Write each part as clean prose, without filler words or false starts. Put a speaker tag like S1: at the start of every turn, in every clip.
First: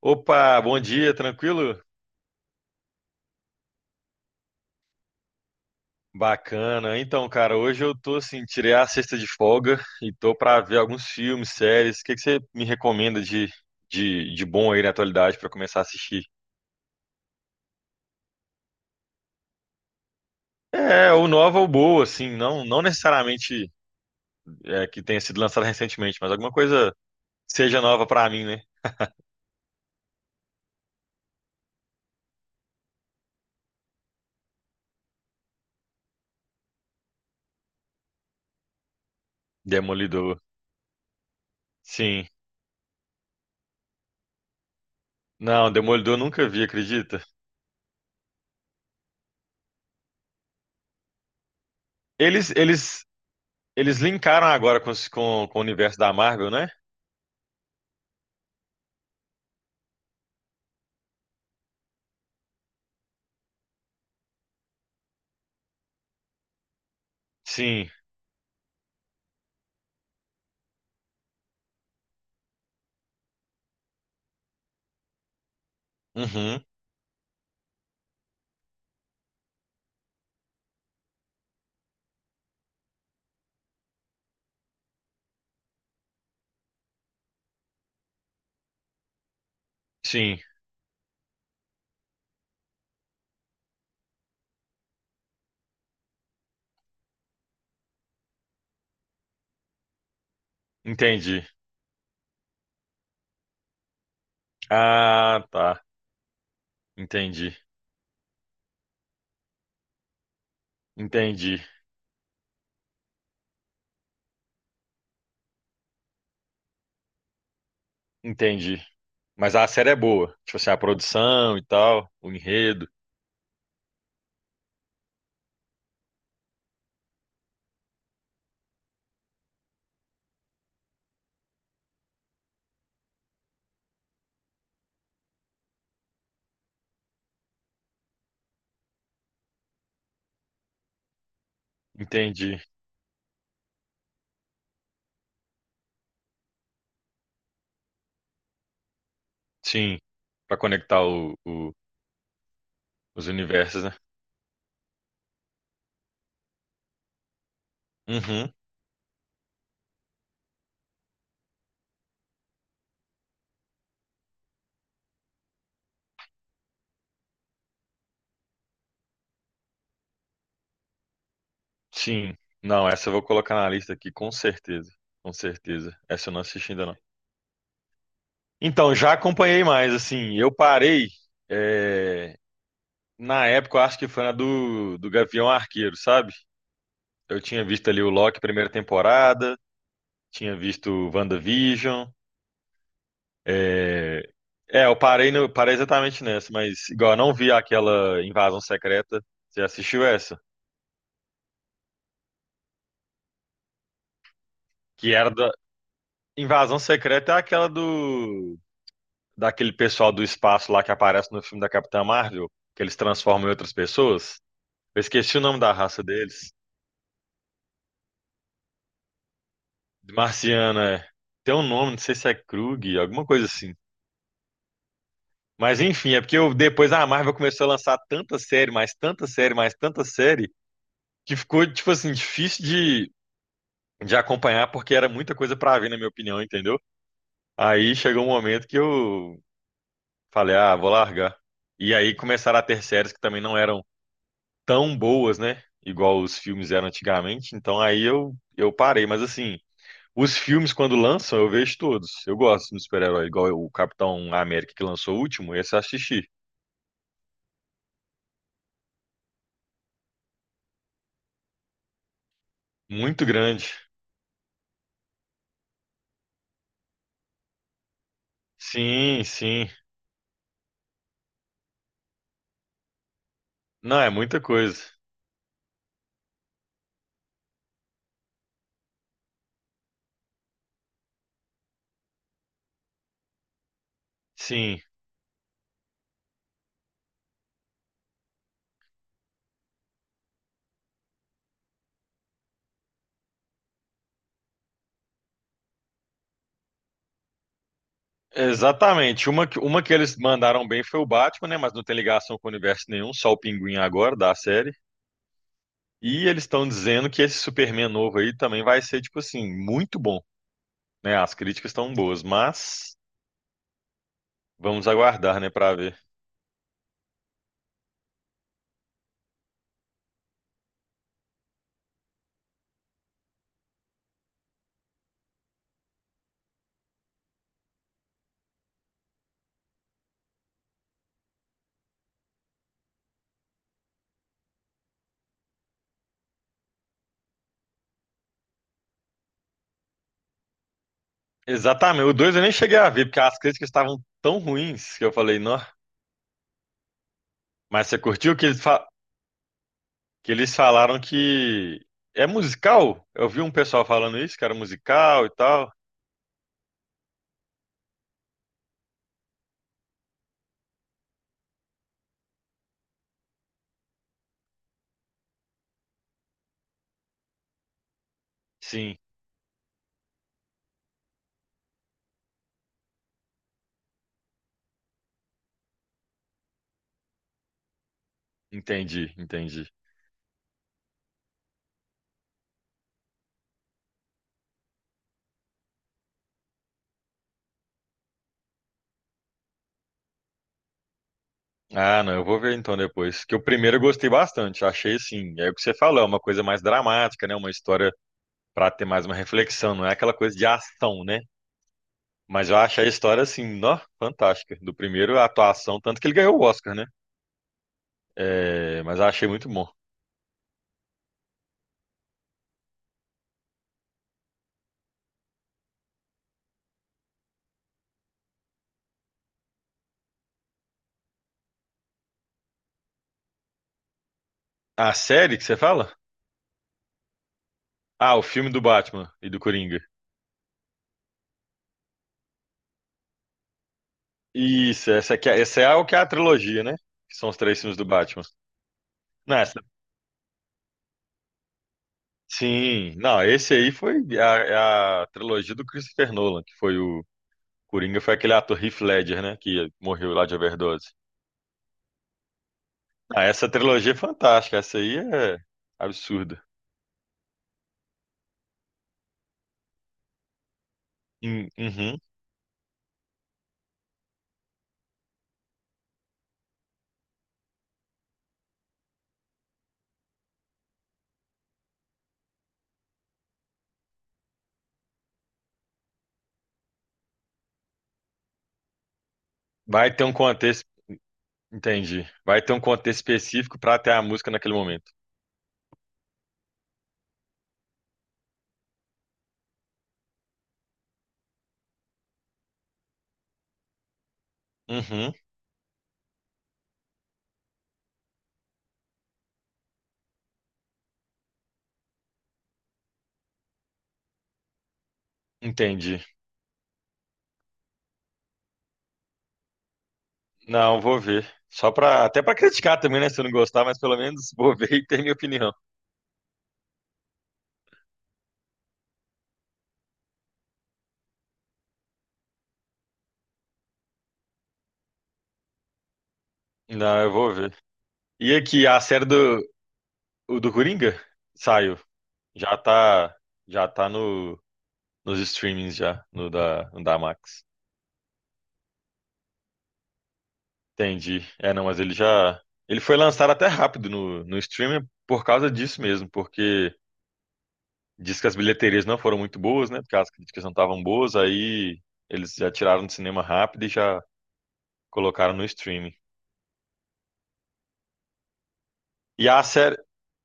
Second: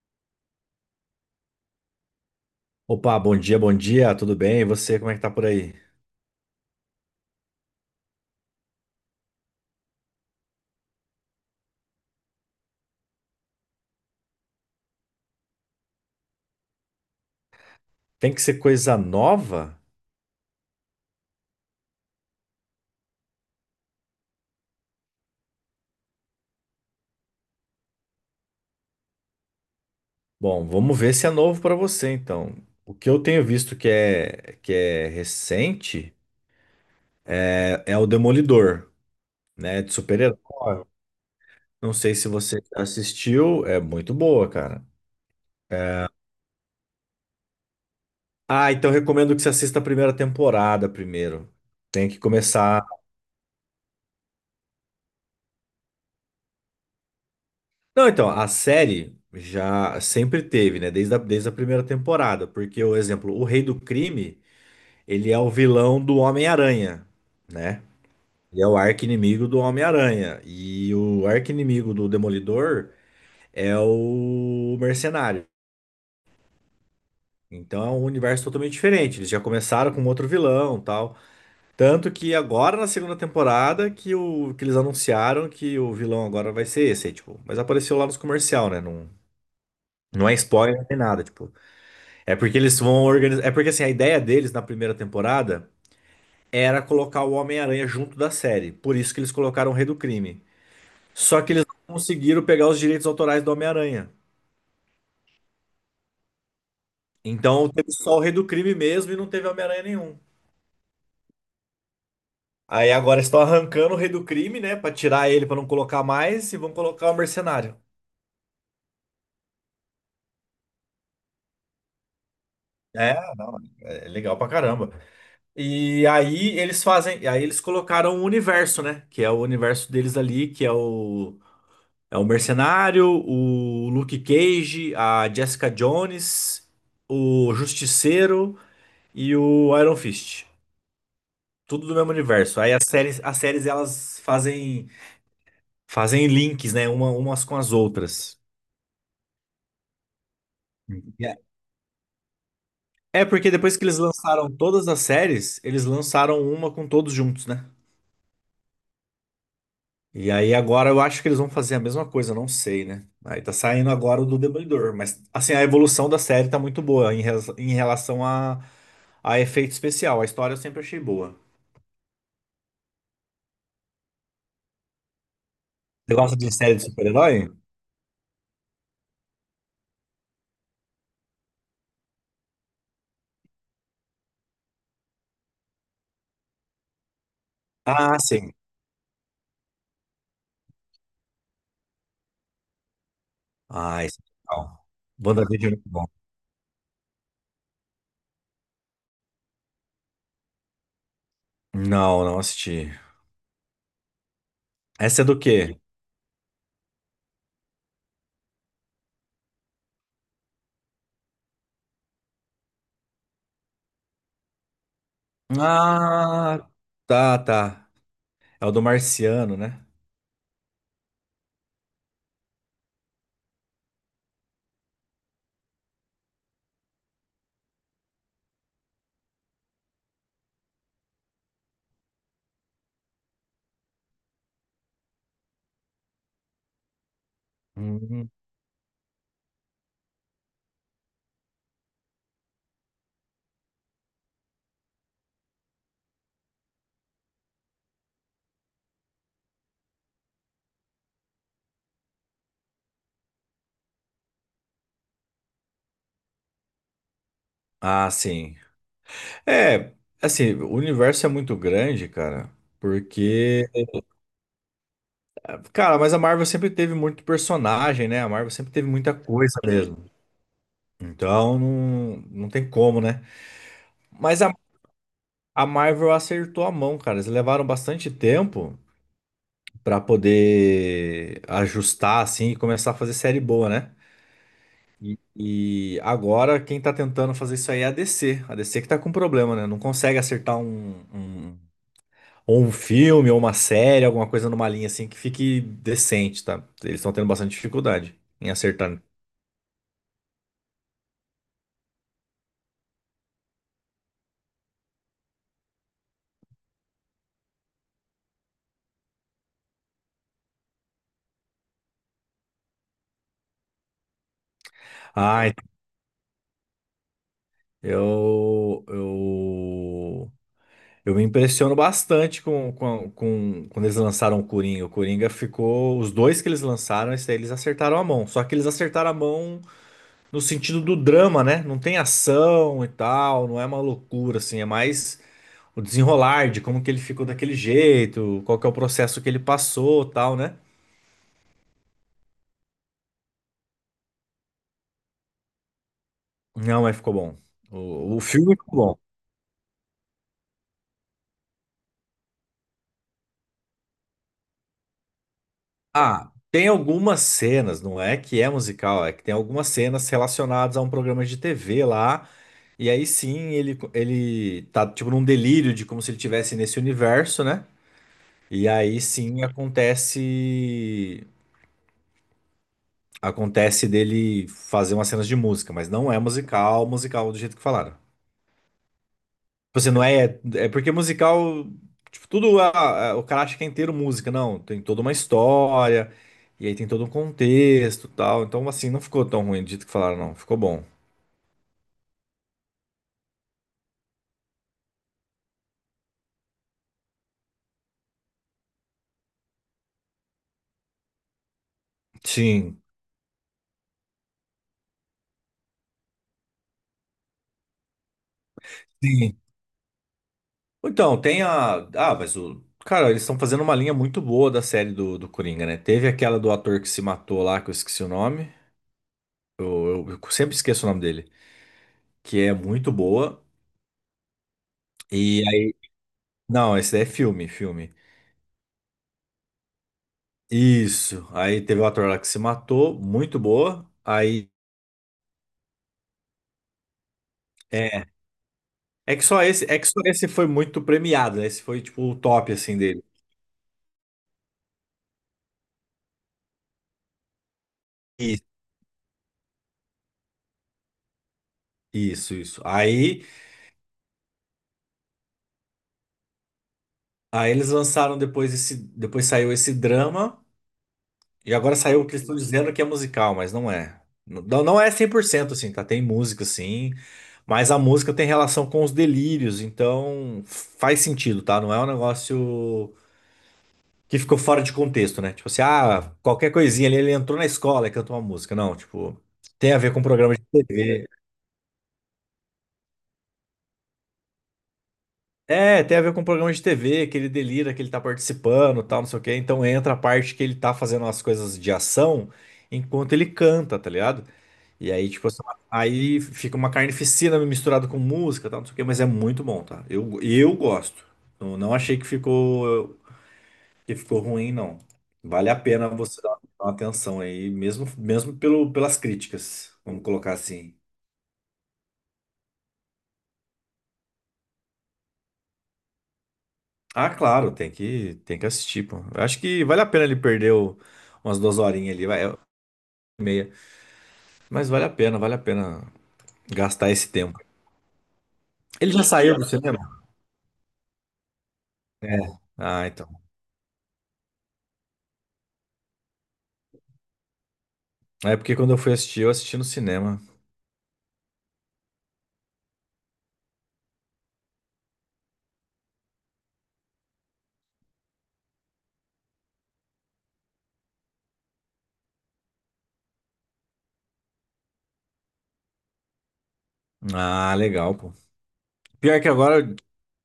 S1: Opa, bom dia, tranquilo?
S2: Opa, bom dia, tudo bem? E você, como é que tá por aí?
S1: Bacana. Então, cara, hoje eu tô assim, tirei a sexta de folga e tô pra ver alguns filmes, séries. O que que você me recomenda de bom aí na atualidade pra começar a assistir?
S2: Tem que ser coisa nova?
S1: É, ou nova ou boa, assim, não necessariamente que tenha sido lançada recentemente, mas alguma coisa que seja nova pra mim, né?
S2: Bom, vamos ver se é novo pra você, então. O que eu tenho visto que é recente é o Demolidor, né? De super-herói.
S1: Demolidor.
S2: Não sei
S1: Sim.
S2: se você assistiu, é muito boa, cara.
S1: Não, Demolidor eu nunca vi, acredita?
S2: Ah, então recomendo que você assista a primeira temporada primeiro. Tem que
S1: Eles,
S2: começar.
S1: eles, eles linkaram agora com com o universo da Marvel, né?
S2: Não, então, a série já sempre teve, né? Desde a primeira temporada, porque, o exemplo, o Rei do Crime. Ele é o vilão do Homem-Aranha, né?
S1: Sim.
S2: Ele é o arqui-inimigo do Homem-Aranha. E o arqui-inimigo do Demolidor é o Mercenário.
S1: Uhum.
S2: Então é um universo totalmente diferente. Eles já começaram com outro vilão, tal. Tanto que agora na segunda temporada que, o, que eles anunciaram que o vilão agora vai ser esse, aí, tipo, mas apareceu lá nos comercial, né? Não, não é
S1: Sim.
S2: spoiler, não tem nada, tipo. É porque eles vão organizar, é porque assim, a ideia deles na primeira temporada era colocar o Homem-Aranha junto da série. Por isso que eles colocaram o Rei do Crime. Só
S1: Entendi.
S2: que eles não conseguiram pegar os direitos autorais do Homem-Aranha.
S1: Ah, tá. Entendi.
S2: Então teve só o Rei do Crime mesmo e não teve Homem-Aranha nenhum.
S1: Entendi.
S2: Aí agora estão arrancando o Rei do Crime, né? Pra tirar ele, pra não colocar mais, e vão colocar o Mercenário.
S1: Entendi. Mas a série é boa. Tipo assim, a produção e tal, o enredo.
S2: É, não, é legal pra caramba. E aí eles fazem, aí eles colocaram o universo, né? Que é o universo deles ali, que é o É o Mercenário, o Luke Cage, a Jessica Jones, o Justiceiro e o Iron Fist. Tudo do mesmo
S1: Entendi.
S2: universo. Aí as séries elas fazem fazem links, né, uma, umas com as outras.
S1: Sim. Pra conectar
S2: É
S1: o-
S2: É
S1: os
S2: porque depois
S1: universos,
S2: que
S1: né?
S2: eles lançaram todas as séries, eles lançaram uma com todos juntos, né?
S1: Uhum.
S2: E aí agora eu acho que eles vão fazer a mesma coisa, não sei, né? Aí tá saindo agora o do Demolidor, mas assim, a evolução da série tá muito boa em, res- em relação a efeito especial. A história eu sempre achei boa.
S1: Sim. Não, essa eu vou colocar na lista aqui, com certeza. Com certeza.
S2: Você
S1: Essa eu
S2: gosta
S1: não
S2: de
S1: assisti
S2: série de
S1: ainda, não.
S2: super-herói?
S1: Então, já acompanhei mais, assim. Eu parei. é, Na época, eu acho que foi na do Gavião Arqueiro, sabe? Eu tinha visto ali o
S2: Ah,
S1: Loki,
S2: sim.
S1: primeira temporada. Tinha visto WandaVision.
S2: Ah, isso
S1: É,
S2: é legal.
S1: eu parei, no,
S2: WandaVision
S1: parei
S2: é muito bom.
S1: exatamente nessa, mas igual eu não vi aquela Invasão Secreta. Você assistiu essa?
S2: Não, não assisti.
S1: Que
S2: Essa é
S1: era
S2: do
S1: da.
S2: quê?
S1: Invasão Secreta é aquela do. Daquele pessoal do espaço lá que aparece no filme da Capitã Marvel, que eles transformam em outras pessoas. Eu esqueci o nome da raça deles.
S2: Ah, tá, tá. É o do Marciano, né?
S1: Marciana, é. Tem um nome, não sei se é Krug, alguma coisa assim. Mas enfim, é porque eu, depois a Marvel começou a lançar tanta série, mais tanta série, mais tanta série. Que ficou, tipo assim, difícil de acompanhar, porque era muita coisa pra ver, na minha opinião, entendeu? Aí chegou um
S2: Uhum.
S1: momento que eu falei, ah, vou largar. E aí começaram a ter séries que também não eram tão boas, né? Igual os filmes eram antigamente. Então aí eu parei. Mas assim, os filmes, quando lançam, eu vejo todos. Eu gosto de super-herói, igual o Capitão América que lançou o último, esse eu assisti.
S2: Ah, sim. É, assim, o universo é muito grande, cara,
S1: Muito grande.
S2: porque Cara, mas a Marvel sempre teve muito personagem, né? A Marvel sempre teve muita
S1: Sim,
S2: coisa
S1: sim.
S2: mesmo. Então não, não tem como, né?
S1: Não, é muita
S2: Mas
S1: coisa.
S2: a Marvel acertou a mão, cara. Eles levaram bastante tempo pra poder ajustar assim e começar a fazer série boa, né?
S1: Sim.
S2: E agora quem tá tentando fazer isso aí é a DC. A DC que tá com problema, né? Não consegue acertar um, um, ou um filme ou uma série, alguma coisa numa linha assim que fique decente, tá? Eles estão tendo bastante dificuldade em acertar.
S1: Exatamente. Uma que eles mandaram bem foi o Batman, né? Mas não tem ligação com o universo nenhum, só o Pinguim agora da série. E eles estão dizendo que esse Superman novo aí também vai ser, tipo assim, muito bom, né? As críticas estão boas, mas vamos aguardar, né,
S2: Ah,
S1: pra ver.
S2: Eu, eu, eu me impressiono bastante com- quando eles lançaram o Coringa. O Coringa ficou. Os dois que eles lançaram, esse daí eles acertaram a mão. Só que eles acertaram a mão no sentido do drama, né? Não tem ação e tal, não é uma loucura, assim. É mais o desenrolar de como que ele ficou daquele jeito, qual que é o processo que ele passou, e tal, né?
S1: Exatamente. O 2 eu nem cheguei a ver, porque as críticas estavam tão ruins que eu falei, não.
S2: Não, mas ficou bom.
S1: Mas você
S2: O
S1: curtiu
S2: filme ficou bom.
S1: que eles falaram que é musical? Eu vi um pessoal falando isso, que era musical e tal.
S2: Ah, tem algumas cenas, não é que é musical, é que tem algumas cenas relacionadas a um programa de TV lá, e aí sim ele tá tipo num delírio de como se ele estivesse nesse universo, né? E
S1: Sim,
S2: aí sim acontece acontece dele fazer umas cenas de música, mas não é musical, musical do jeito que falaram.
S1: entendi.
S2: Você não é. É porque musical. Tipo, tudo. A- o cara acha que é inteiro música. Não, tem toda uma história. E aí tem todo um contexto e tal. Então, assim, não ficou tão ruim do jeito que falaram, não. Ficou bom.
S1: Ah, não, eu vou ver então depois. Que o primeiro eu gostei bastante, achei assim, é o que você falou, é uma coisa mais dramática, né? Uma história para ter mais uma reflexão, não é aquela coisa de ação, né? Mas eu
S2: Sim,
S1: achei a história assim, ó, fantástica. Do primeiro a atuação, tanto que ele ganhou o Oscar, né? É, mas eu achei
S2: sim.
S1: muito bom.
S2: Então, tem a. Ah, mas o. Cara, eles estão fazendo uma linha muito boa da série do Coringa, né? Teve aquela do ator que se matou lá, que eu esqueci o nome. Eu sempre esqueço o nome dele. Que é muito boa.
S1: A série
S2: E
S1: que você
S2: aí.
S1: fala?
S2: Não, esse daí é filme, filme.
S1: Ah, o filme do Batman e do Coringa.
S2: Isso. Aí teve o ator lá que se matou, muito boa. Aí
S1: Isso, essa é o que é a trilogia, né? Que são os três filmes do
S2: é,
S1: Batman. Não, essa-
S2: é que só esse foi muito premiado, né? Esse foi tipo o top assim
S1: sim,
S2: dele.
S1: não, esse aí foi a trilogia do Christopher Nolan, que foi o Coringa, foi aquele
S2: Isso,
S1: ator Heath Ledger, né? Que morreu lá de overdose.
S2: isso.
S1: Ah,
S2: Aí,
S1: essa trilogia é fantástica. Essa aí é absurda.
S2: aí eles lançaram depois esse, depois saiu esse drama e agora
S1: Uhum.
S2: saiu o que eles estão dizendo que é musical, mas não é. Não, não é 100% assim, tá? Tem música sim, mas a música tem relação com os delírios, então faz sentido, tá? Não é um negócio que ficou fora de contexto, né? Tipo assim, ah, qualquer coisinha ali, ele entrou na escola e cantou uma música. Não, tipo, tem a ver
S1: Vai
S2: com
S1: ter um
S2: programa de
S1: contexto.
S2: TV.
S1: Entendi. Vai ter um contexto específico pra ter a música naquele momento.
S2: É, tem a ver com programa de TV, que ele delira, que ele tá participando, tal, não sei o quê. Então entra a parte que ele tá fazendo as coisas de ação enquanto ele canta, tá ligado? E aí,
S1: Uhum.
S2: tipo assim, aí fica uma carnificina misturada com música, tal, não sei o quê, mas é muito bom, tá? Eu gosto. Não, não achei que ficou ruim, não. Vale a pena
S1: Entendi.
S2: você dar uma atenção aí, mesmo, mesmo pelo, pelas críticas, vamos colocar assim.
S1: Não, vou ver. Só pra. Até pra criticar também, né? Se eu não gostar, mas pelo menos vou ver e ter minha opinião.
S2: Ah, claro, tem que assistir, pô. Eu acho que vale a pena ele perder o- umas duas horinhas ali, vai, meia. Mas vale a pena gastar
S1: Não,
S2: esse
S1: eu vou
S2: tempo.
S1: ver. E aqui,
S2: Ele já saiu do cinema?
S1: o do Coringa saiu.
S2: É.
S1: Já
S2: Ah, então.
S1: tá. Já tá nos streamings já, no da Max.
S2: É porque quando eu fui assistir, eu assisti no cinema.
S1: Entendi. É, não, mas ele já. Ele foi lançado até rápido no streaming por causa disso mesmo, porque diz que as bilheterias não foram muito boas, né? Porque as críticas não estavam boas, aí eles já tiraram do cinema rápido e já colocaram no streaming.
S2: Ah, legal, pô. Pior
S1: E
S2: que agora.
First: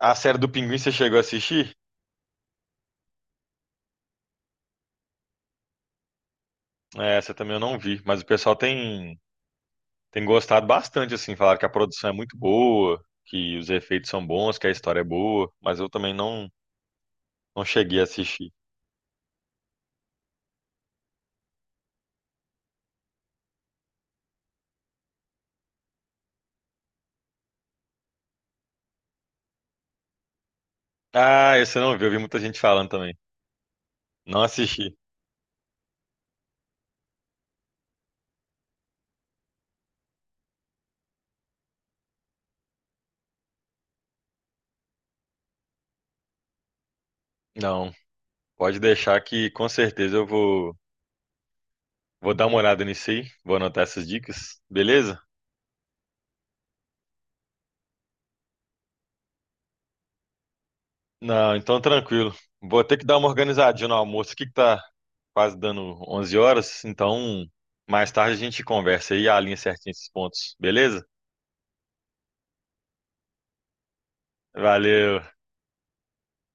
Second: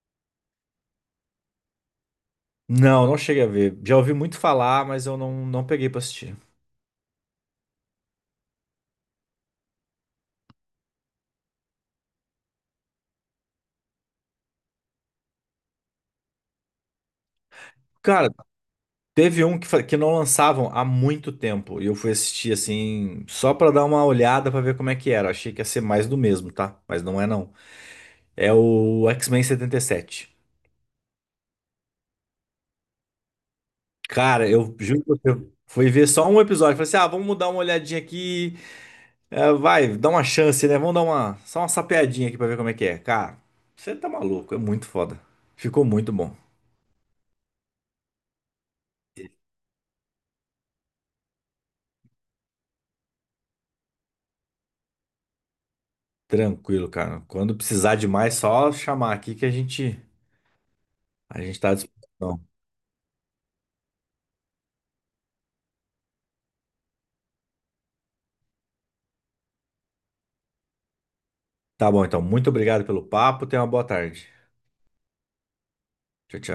S1: a série do Pinguim, você chegou a assistir?
S2: Não, não cheguei a ver. Já ouvi muito falar, mas eu não, não peguei pra assistir.
S1: É, Essa também eu não vi, mas o pessoal tem gostado bastante, assim, falaram que a produção é muito boa, que os efeitos são bons, que a história é boa, mas eu também não cheguei a
S2: Cara,
S1: assistir.
S2: teve um que, fa- que não lançavam há muito tempo e eu fui assistir assim, só pra dar uma olhada pra ver como é que era. Achei que ia ser mais do mesmo, tá? Mas não é não. É o X-Men 77.
S1: Ah, esse eu não vi, eu vi muita gente falando também. Não
S2: Cara, eu
S1: assisti.
S2: juro que eu fui ver só um episódio. Falei assim: ah, vamos dar uma olhadinha aqui. É, vai, dá uma chance, né? Vamos dar uma, só uma sapeadinha aqui pra ver como é que é. Cara, você tá maluco, é muito foda. Ficou muito bom.
S1: Não. Pode deixar que com certeza eu vou dar uma olhada nisso aí. Vou anotar essas dicas, beleza?
S2: Tranquilo, cara. Quando precisar de mais, só chamar aqui a
S1: Não,
S2: gente tá à
S1: então tranquilo.
S2: disposição.
S1: Vou ter que dar uma organizadinha no almoço aqui que tá quase dando 11 horas. Então, mais tarde a gente conversa aí e alinha certinho esses pontos, beleza?
S2: Tá bom, então. Muito obrigado pelo papo. Tenha uma boa tarde.
S1: Valeu.
S2: Tchau, tchau.